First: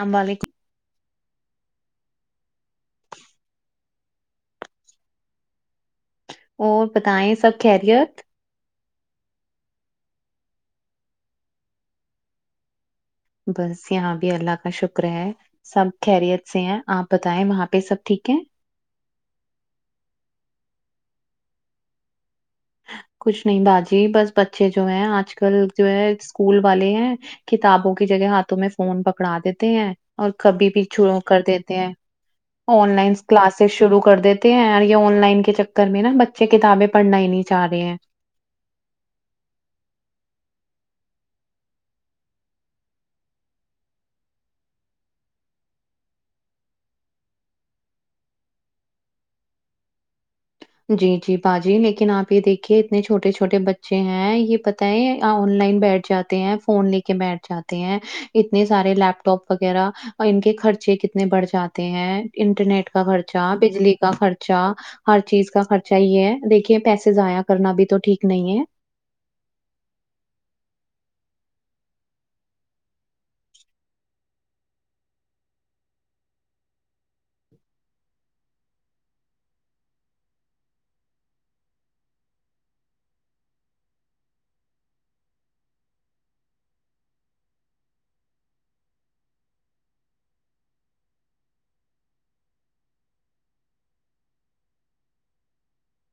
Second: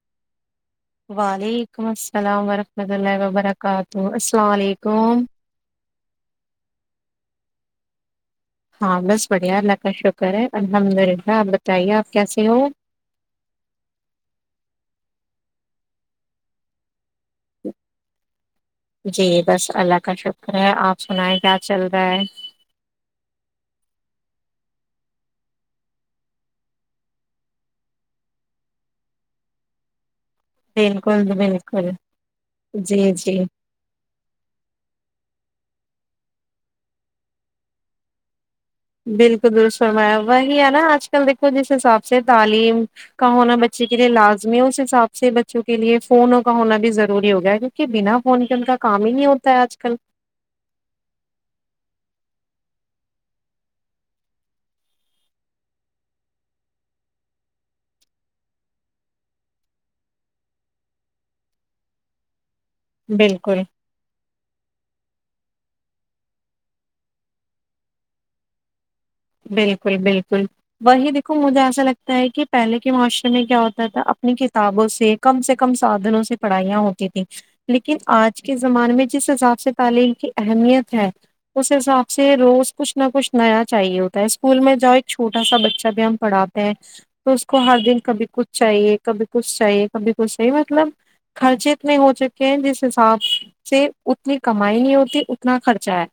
امبال کی وعلیکم السلام ورحمۃ اللہ وبرکاتہ السلام علیکم اور بتائیں سب خیریت ہاں بس بڑھیا اللہ کا شکر ہے الحمد اللہ آپ بتائیے آپ کیسے ہو بس یہاں بھی اللہ کا شکر ہے سب خیریت سے ہیں آپ بتائیں وہاں پہ سب ٹھیک ہے جی بس اللہ کا شکر ہے آپ سنائیں کیا چل رہا ہے کچھ نہیں باجی بس بچے جو ہیں آج کل جو ہے اسکول والے ہیں کتابوں کی جگہ ہاتھوں میں فون پکڑا دیتے ہیں اور کبھی بھی شروع بالکل کر دیتے بالکل ہیں آن جی لائن جی کلاس شروع کر دیتے ہیں اور یہ آن لائن کے چکر میں نا بچے کتابیں پڑھنا ہی نہیں چاہ رہے ہیں بالکل درست فرمایا وہی ہے نا آج کل دیکھو جس حساب سے تعلیم کا ہونا بچے کے لیے لازمی ہے اس حساب سے بچوں کے لیے فونوں کا ہونا بھی ضروری ہو گیا ہے کہ بنا فون کے ان کا کام ہی نہیں ہوتا ہے آج کل جی جی باجی لیکن آپ یہ دیکھیے اتنے چھوٹے چھوٹے بچے ہیں یہ پتا ہے آن لائن بیٹھ جاتا تے ہیں فون لے کے بیٹھ جاتے ہیں اتنے سارے لیپ ٹاپ وغیرہ ان کے خرچے کتنے بڑھ جاتے تے ہیں انٹرنیٹ کا خرچا بالکل بجلی کا خرچا ہر چیز اس کا خرچہ یہ ہے دیکھیے پیسے ضائع کرنا بھی تو ٹھیک نہیں ہے بالکل بالکل وہی دیکھو مجھے ایسا لگتا ہے کہ پہلے کے معاشرے میں کیا ہوتا تھا اپنی کتابوں سے کم سے کم سادھنوں سے پڑھائیاں ہوتی تھیں لیکن آج کے زمانے میں جس حساب سے تعلیم کی اہمیت ہے اس حساب سے روز کچھ نہ کچھ نیا چاہیے ہو اسکول میں جاؤ ایک چھوٹا سا بچہ بھی ہم پڑھاتے ہیں تو اس کو ہر دن کبھی کچھ چاہیے کبھی کچھ چاہیے کبھی کچھ چاہیے مطلب خرچے اتنے ہو چکے ہیں جس حساب سے اتنی کمائی نہیں ہوتی اتنا خرچہ ہے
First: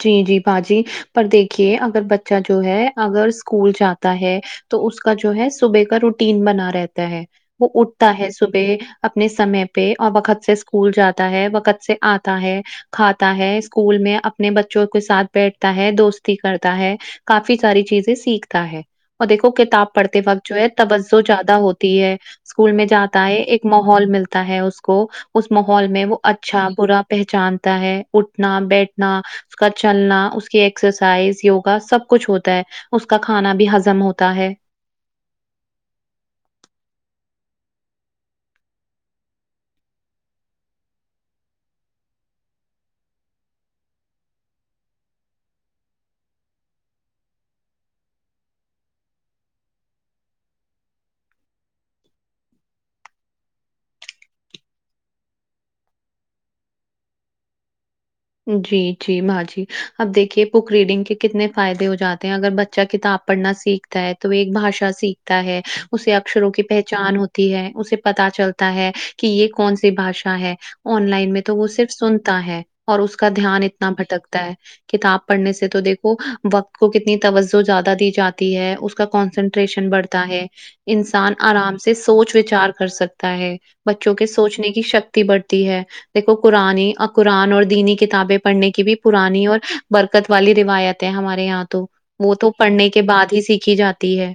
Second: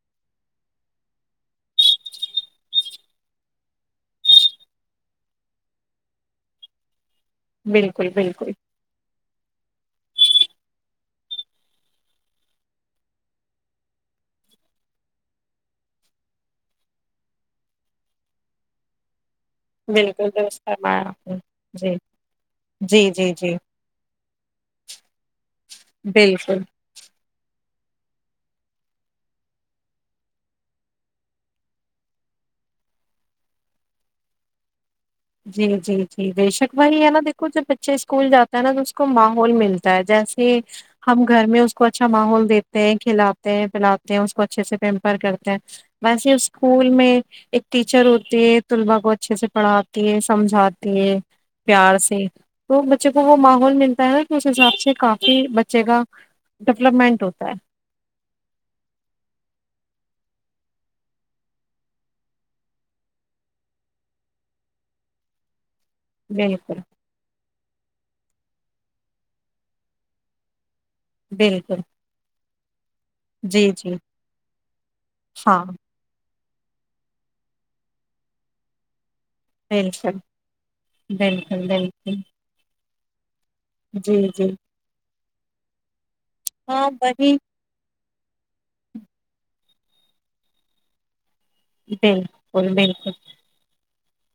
جی جی باجی پر دیکھیے اگر بچہ جو ہے اگر اسکول جاتا ہے تو اس کا جو ہے صبح کا روٹین بنا رہتا ہے وہ بالکل اٹھتا ہے بالکل صبح اپنے سمے پہ اور وقت سے اسکول جاتا ہے وقت سے آتا ہے کھاتا ہے اسکول میں اپنے بچوں کے ساتھ بیٹھتا ہے دوستی کرتا ہے کافی ساری چیزیں سیکھتا ہے اور دیکھو کتاب پڑھتے بالکل وقت جو درست ہے فرمایا توجہ آپ نے زیادہ جی ہوتی ہے اسکول میں جی جاتا جی ہے جی ایک ماحول ملتا ہے اس کو اس ماحول میں وہ بالکل اچھا برا پہچانتا ہے اٹھنا بیٹھ نا اس کا چلنا اس کی ایکسرسائز یوگا سب کچھ ہوتا ہے اس کا کھانا بھی ہزم ہوتا ہے جی جی جی بے شک وہی ہے نا دیکھو جب بچے اسکول جاتا ہے نا تو اس کو ماحول ملتا ہے جیسے ہم گھر میں اس کو اچھا ماحول دیتے ہیں کھلاتے ہیں پلاتے ہیں اس کو اچھے سے پیمپر کرتے ہیں ویسے اسکول میں ایک ٹیچر ہوتی ہے طلباء کو اچھے سے پڑھا تی ہے سمجھاتی ہے پیار سے تو بچے کو وہ ماحول ملتا ہے کی اس حساب سے کافی بچے کا ڈیولپمنٹ ہوتا ہے جی جی باجی اب دیکھیے بک ریڈنگ کے کتنے فائدے ہو جاتے ہیں اگر بچہ کتاب پڑھنا سیکھ تا ہے تو ایک بھشا سیکھتا ہے اسے اکشروں کی بالکل پہچان ہوتی ہے اسے پتہ چلتا ہے کی یے کون سی بھاشا ہے آن لائن میں تو وہ بالکل صرف سنتا ہے اور اس کو کا دھیان جی اتنا جی بھٹکتا ہے کتاب پڑھنے ہاں سے تو دیکھ کھو وقت کو کتنی توجہ زیادہ دی جاتی ہے اس کا کونسن ٹریشن بالکل بڑھتا ہے انسان بالکل آرام سے بالکل سوچ وچار کر سکتا ہے بچوں کے جی جی سوچنے کی شکتی بڑھتی ہے دیکو ہاں قرانی آ وہی قرآن اور دینی کتابیں پڑھنے کی بھی پرانی اور برکت والی روایت ہے ہمارے یہاں تو وہ تو بالکل پڑھنے کے بالکل بعد ہی سیکھی جاتی ہے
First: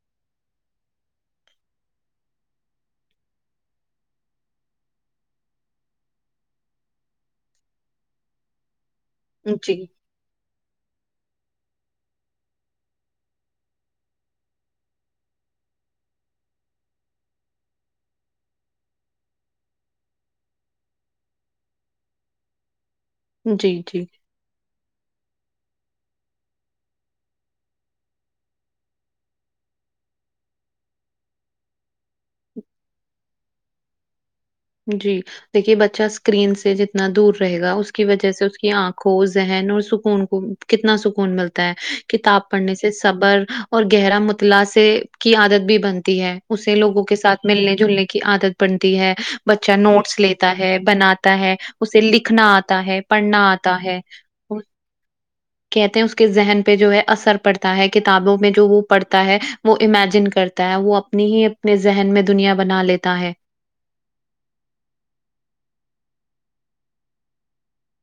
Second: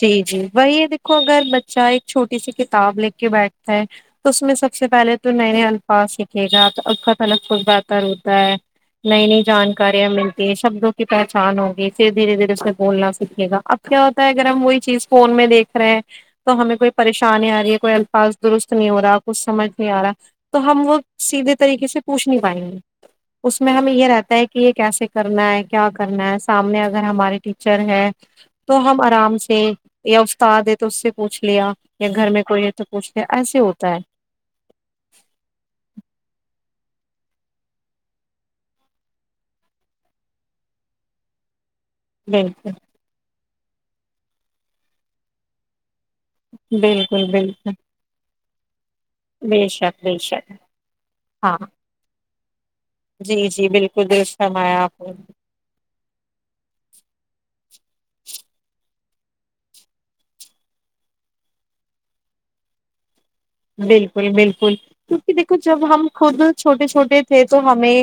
جی جی وہی دیکھو اگر بچہ ایک چھوٹی سی کتاب لے کے بیٹھتا ہے تو اس میں سب سے پہلے تو نئے نئے الفاظ سیکھے گا تو الت الگ بہتر ہوتا ہے نہیں نہیں جی جانکاریا اپ مل تی ہے شبدوں کی پہچان ہوگی پھر دھیرے دھیرے اسے بولنا سیکھے گا اب کیا ہوتا اگر ہم وہی چیز فون میں دیکھ رہے ہیں تو ہمیں کوئی پریشانی آ رہی ہے کوئی الفاظ درست نہیں ہو رہا کچھ سمجھ نہیں آ رہا تو ہم وہ سیدھے طریقے سے پوچھ نہیں پائیں گے اس میں جی ہمیں جی یے رہتا ہے کی یے کیسے کرنا ہے کیا کرنا ہے سامنے اگر ہمارے ٹیچر ہے تو ہم آرام سے یا استاد ہے تو اس سے پوچھ لیا یا گھر میں کوئی ہے تو پوچھ لیا ایسے ہوتا ہے جی دیکھیے بچہ اسکرین سے جتنا دور رہے گا اس کی وجہ سے اس کی آنکھوں ذہن اور سکون کو کتنا سکون ملتا ہے ہے کتاب بالکل پڑھنے سے صبر اور گہرا مطلاع سے کی عادت بھی بنتی ہے اسے لوگوں کے بالکل ساتھ بالکل ملنے جلنے کی عادت بڑتی ہے بے بچہ شک بے نوٹس شک لیتا ہے بناتا ہے ہاں اسے لکھنا آتا ہے جی پڑھنا جی آتا ہے بالکل درست اور فرمایا آپ نے کہتے ہیں اس کے ذہن پے جو ہے اثر پڑتا ہے کتابوں میں جو وہ پڑتا ہے وہ امیجن کرتا ہے وہ اپنی ہی اپنے ذہن میں دنیا بنا لیتا ہے بالکل بالکل کیونکی دیکھو جب ہم خود چھوٹے چھوٹے تھے تو ہمیں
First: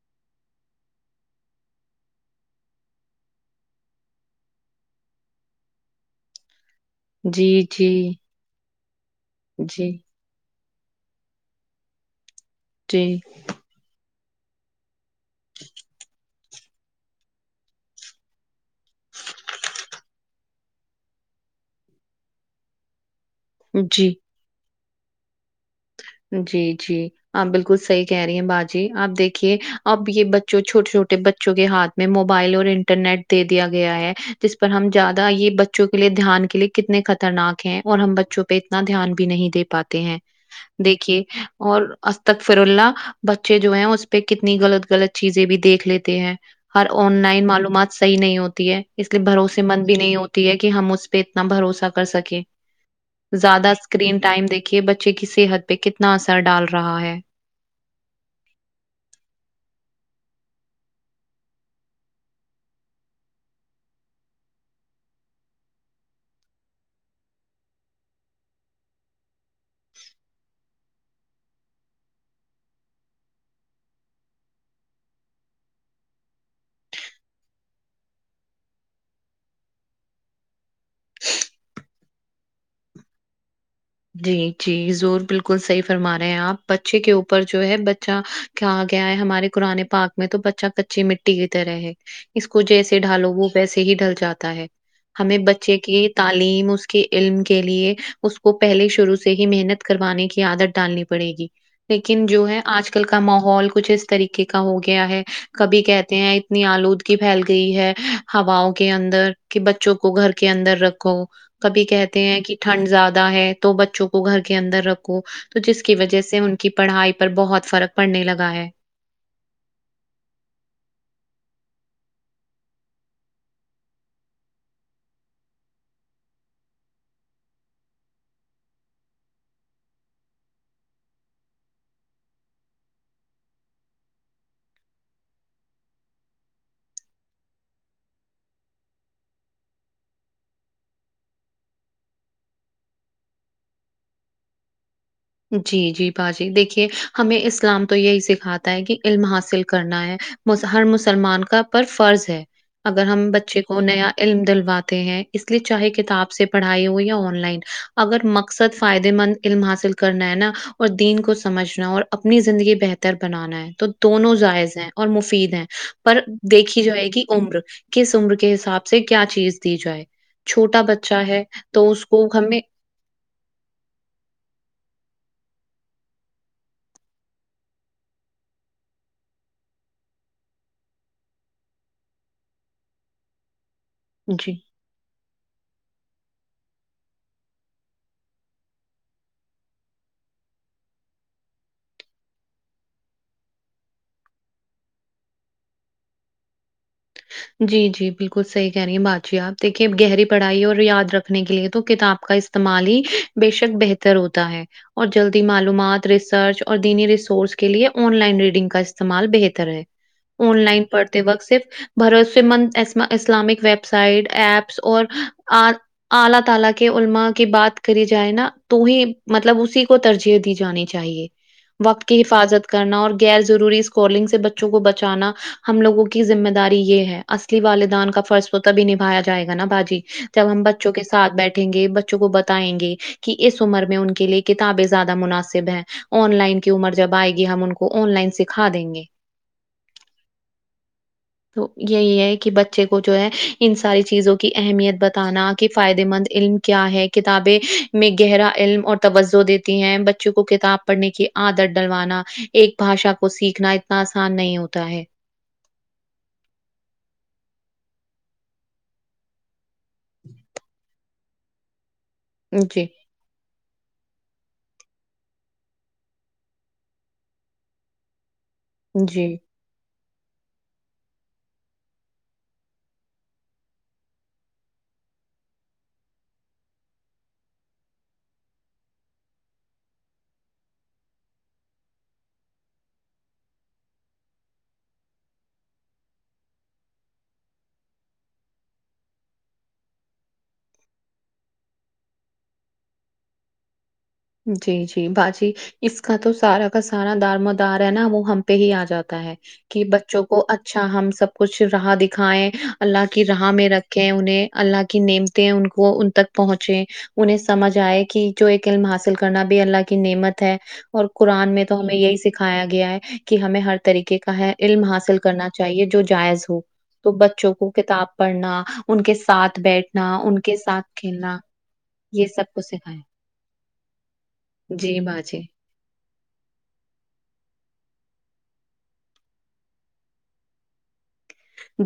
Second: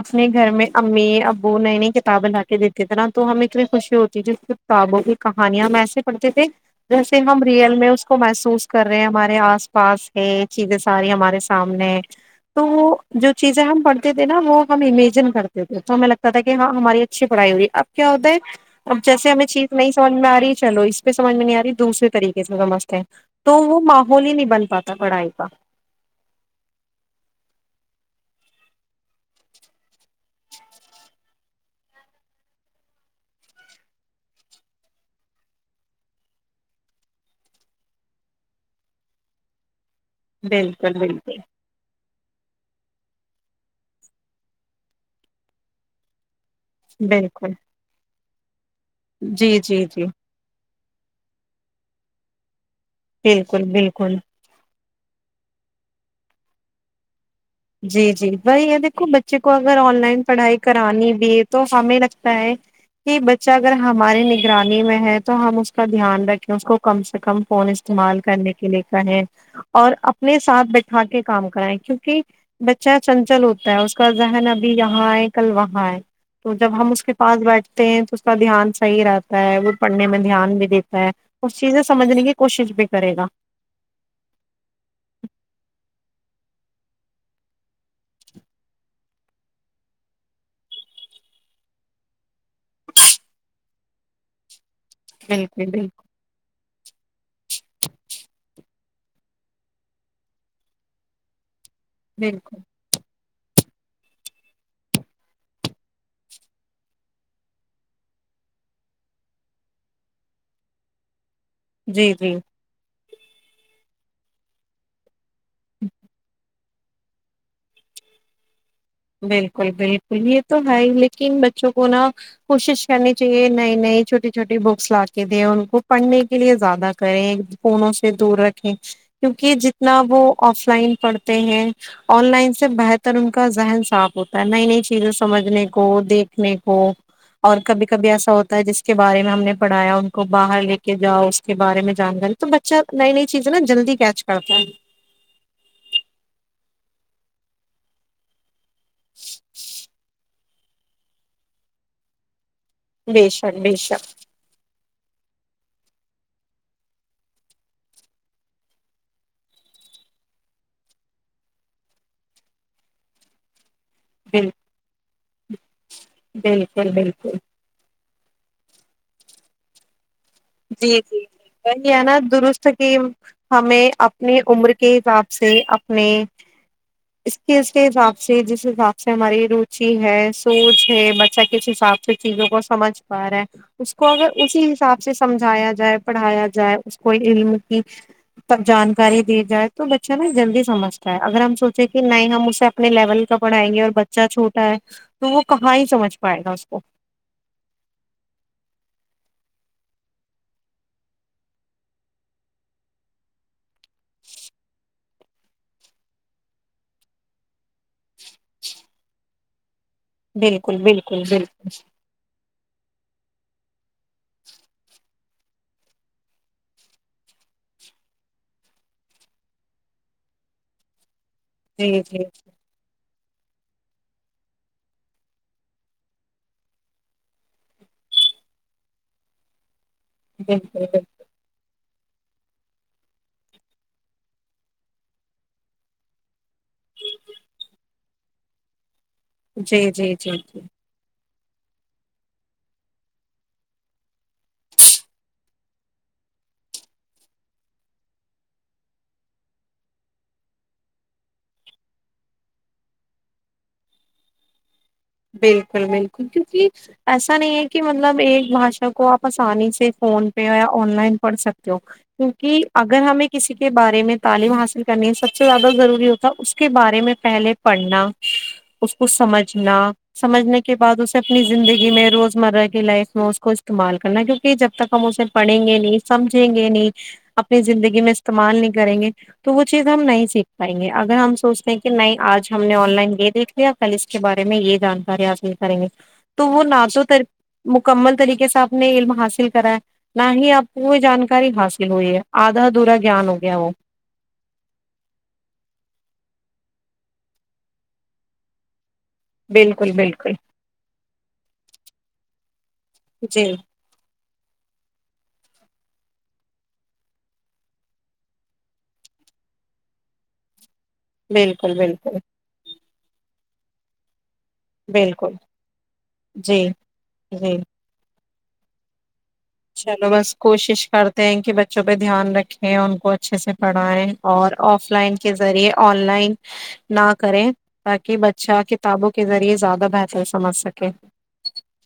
اپنے گھر میں امی ابو نئی نئی کتابیں لا کے دیتے تھے نا تو ہم اتنی خوشی ہوتی تھی کتابوں کی کہانیاں ہم ایسے پڑھتے تھے جیسے ہم جی ریئل میں جی اس کو محسوس کر رہے ہیں ہمارے آس جی یے چیزیں ساری ہمارے سامنے ہے تو جی جو چیزیں ہم پڑتے تھے نا وہ ہم امیجن کرتے تھے تو ہمیں لگ تا تھا کہ ہاں ہماری اچھی پڑھائی ہو رہی اب کیا ہوتا ہے اب جیسے ہمیں چیز نہیں سمجھ میں آ رہی ہے چلو اس پے سمج میں نہیں آ رہی دوسرے طریقے سے سمجھتے ہیں تو وہ جی ماحول ہی نہیں بن پاتا پڑھائی کا جی جی آپ بالکل صحیح کہہ رہی ہیں باجی آپ دیکھیے اب یے بچوں چھوٹے چھوٹے بچوں کے ہاتھ میں موبائل اور انٹرنیٹ دے دیا گیا ہے جس پر ہم زیادہ یے بچوں کے لیے دھیان کے لیے کتنے خطرناک ہیں اور ہم بچوں پے اتنا دھیان بھی نہیں دے پاتے ہیں بالکل دیکھیے بالکل اور استغفر اللہ بچے جو ہیں اس پہ کتنی غلط غلط چیزیں بھی دیکھ لیتے ہیں ہر آن لائن بالکل معلومات صحیح نہیں ہوتی ہے اس لیے جی بھروسے جی مند بھی جی نہیں ہوتی ہے کہ ہم اس پہ اتنا بھروسہ کر سکیں بالکل زیادہ بالکل اسکرین ٹائم دیکھ بچے کی صحت پہ کتنا اثر ڈال رہا ہے جی جی وہی یہ دیکھو بچے کو اگر آن لائن پڑھائی کرانی بھی ہے تو ہمیں لگتا ہے کہ بچہ اگر ہماری نگرانی میں ہے تو ہم اس کا دھیان رکھیں اس کو کم سے کم فون استعمال کرنے کے لیے کریں اور اپنے ساتھ بیٹھا کے کام کرائیں کیونکہ بچہ چنچل ہوتا ہے اس کا ذہن ابھی یہاں آئے کل وہاں آئے تو جب ہم اس کے پاس بیٹھتے ہیں تو اس کا دھیان صحیح رہتا ہے وہ پڑھنے میں دھیان بھی دیتا ہے اس چیزیں سمجھنے کی کوشش بھی کرے گا جی جی زور بالکل صحیح فرما رہے ہیں آپ بچے کے اوپر جو ہے بچہ کہا گیا ہے ہمارے قران ے پاک میں تو بچہ کچی مٹی کی طرح ہے اس کو جیسے ڈھالو وہ ویسے ہی ڈھل جاتا ہے ہمیں بالکل بچے بالکل کی تعلیم اس کے علم کے لیے اس پہلے شروع سے ہی محنت کروانے کی عادت ڈالنی پڑے گی لیکن جو بالکل ہے آج کل آ کل کا ماحول کچھ اس طریقے کا ہو گیا ہے کبھی کہتے ہیں اتنی آلودگی پھیل گئی ہے ہواؤ کے اندر کہ بچوں کو گھر کے اندر رکھو کبھی جی کہتے جی ہیں کہ ٹھنڈ زیادہ ہے تو بچوں کو گھر کے اندر رکھو تو جس کی وجہ سے ان کی پڑھائی پر بہت فرق پڑنے لگا ہے بالکل بالکل یہ تو ہے ہی لیکن بچوں کو نا کوشش کرنی چاہیے نئی نئی چھوٹی چھوٹی بکس لا کے دیں ان کو پڑھنے کے لیے زیادہ کریں فونوں سے دور رکھیں کیونکہ جتنا وہ آف لائن پڑھتے ہیں آن لائن سے بہتر ان کا ذہن صاف ہوتا ہے نئی نئی چیزیں سمجھنے کو دیکھنے کو اور کبھی کبھی ایسا ہوتا ہے جس کے بارے میں ہم نے پڑھایا ان کو باہر لے کے جاؤ اس کے بارے میں جان تو بچہ نئی نئی چیزیں نا جلدی کیچ کرتا ہے جی جی باجی دیکھیے ہمیں اسلام تو یہی سکھاتا ہے کہ علم حاصل کرنا ہے ہر مسلمان کا پر فرض ہے اگر بے ہم شک بچے بے کو نیا شک علم دلواتے ہیں اس لیے چاہے کتاب سے پڑھائی ہو یا آن لائن اگر مقصد فائدے مند علم حاصل کرنا ہے نا اور دین کو سمجھنا اور اپنی زندگی بہتر بنانا ہے تو دونوں بال جائز ہیں اور مفید ہیں پر دیکھی بالکل جائے گی بالکل عمر کس عمر کے حساب سے کیا چیز دی جائے چھوٹا جی بچہ جی ہے تو وہی ہے اس نا کو ہمیں درست کہ ہمیں اپنی عمر کے حساب سے اپنے اس کے اس کے حساب سے جس حساب سے ہماری روچی ہے سوچ ہے بچہ کس حساب سے اچ چیزوں کو سمجھ پا رہا ہیں اس کو اگر جی۔ اسی اسے سمجھایا جائے پڑھایا جائے اس کو علم کی تب جانکاری دی جائے تو بچہ نا جلدی سمجھتا ہے اگر ہم سوچیں کہ نہیں ہم اسے اپنے لیول کا پڑھائیں گے اور بچہ چھوٹا ہے تو وہ کہاں ہی سمجھ پائے گا اس کو جی جی بالکل صحیح کہہ رہی ہیں باجی آپ دیکھیے گہری پڑھائی اور یاد رکھنے کے لیے تو کتاب کا اس استعمال ہی بےشک بہتر ہوتا ہے اور جلدی معلومات ریسرچ اور دینی ریسورس کے لیے آن لائن ریڈنگ کا استعمال بہتر ہے آن بالکل لائن پڑھتے بالکل وقت بالکل صرف بھروس مند اسلامک ویب سائٹ ایپس اور الله تعالی کے علماء کی بات کری جائے نا تو ہی مطلب اسی کو ترجی دی جانی چاہیے جی وقت جی کی حفاظت کرنا اور غیر ضروری اسکالنگ سے بچوں کو بچانا ہم لگوں کی ذمہ داری یہ ہے اصلی والدان کا فرض تو تبھی نبھایا جائے گا نا باجی جب ہم بالکل بچوں کے بالکل ساتھ بیٹھے یں گے بچوں کو بتائیں گے کہ اس عمر میں ان کے لیے کتابیں زیادہ مناسب ہیں آن لائن کی عمر جب آئے گی ہم ان کو آن لائن سکھا دیں گے جی جی جی جی تو یہی ہے کی بچے کو جو ہے ان ساری چیزوں کی اہمیت بتانا کی فائدے مند علم کیا ہے کتابیں میں گہرا علم اور توجہ دیتی ہیں بچوں کو کتاب پڑھنے کی آدت ڈلوانا ایک بھاشا کو سیکھنا اتنا آسان نہیں ہوتا ہے بالکل بالکل کیونکی ایسا نہیں ہے کی مطلب ایک بھاشا کو آپ آسانی سے فون پے یا آن لائن پڑھ سکتے ہو کیونکی جی اگر ہمیں کسی کے بارے میں تعلیم حاصل کرنی سب سے زیادہ ضروری ہوتا اس کے بارے میں پہلے پڑھنا اس کو جی سمجھنا سمجھنے کے بعد اسے اپنی زندگی میں روزمرہ کی لائف میں اس کو استعمال کرنا کیو کی جب تک ہم اسے پڑھیں گے نہیں سمجھیں گے نہیں اپنی زندگی میں استعمال نہیں کریں گے تو وہ چیز ہم نہیں سیکھ پائیں گے اگر ہم سوچتے ہیں کی نہیں آج ہم نے آن لائن یے دیک یا کل اس کے بارے میں یے جانکاری آصل کریں گے تو وہ نہ تو تر مکمل طریقے سےاپ نے علم حاصل کرا ہے نہ ہی آپ کو کوئی جانکاری حاصل ہوئی ہے آدھا دھورا گیان ہو گیا وہ جی جی باجی اس کا تو سارا کا سارا دارومدار ہے نا وہ ہم پے ہی آ جاتا ہے کی بالکل بچوں بالکل کو اچھا ہم سب کچھ رہا دکھائے الله کی راہ جی میں رکھ کھے انہیں الله کی نیمتے ہیں ان کو ان تک پہنچے انہیں سمجھ آئے کی جو ایک علم حاصل کرنا بھی اللہ کی نعمت ہے اور قرآن میں بالکل تو ہمیں یہی بالکل سکھایا گیا ہے کہ ہمیں ہر طریقے کا ہے علم حاصل بالکل کرنا چاہیے جو جائز ہو جی تو بچوں جی کو کتاب پڑھنا ان کے ساتھ چلو بیٹھنا، بس ان کے کوشش ساتھ کرتے کھیلنا، ہیں کی بچوں پے یہ دھیان سب رکھیں ان سکھائیں۔ کو اچھے سے پڑھائیں اور آف جی، لائن کے باجی۔ ذریعے آن لائن نہ کریں تاکی بچہ کتابوں کے ذریعے زیادہ بہتر سمجھ سکے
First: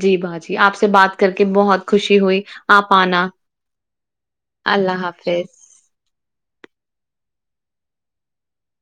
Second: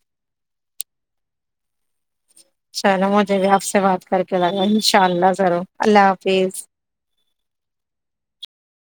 جی باجی آپ سے بات کر کے بہت خوشی ہوئی آپ چلو مجھے آنا مجھے بھی آپ سے بات کر کے لگا انشاء اللہ ضرور اللہ حافظ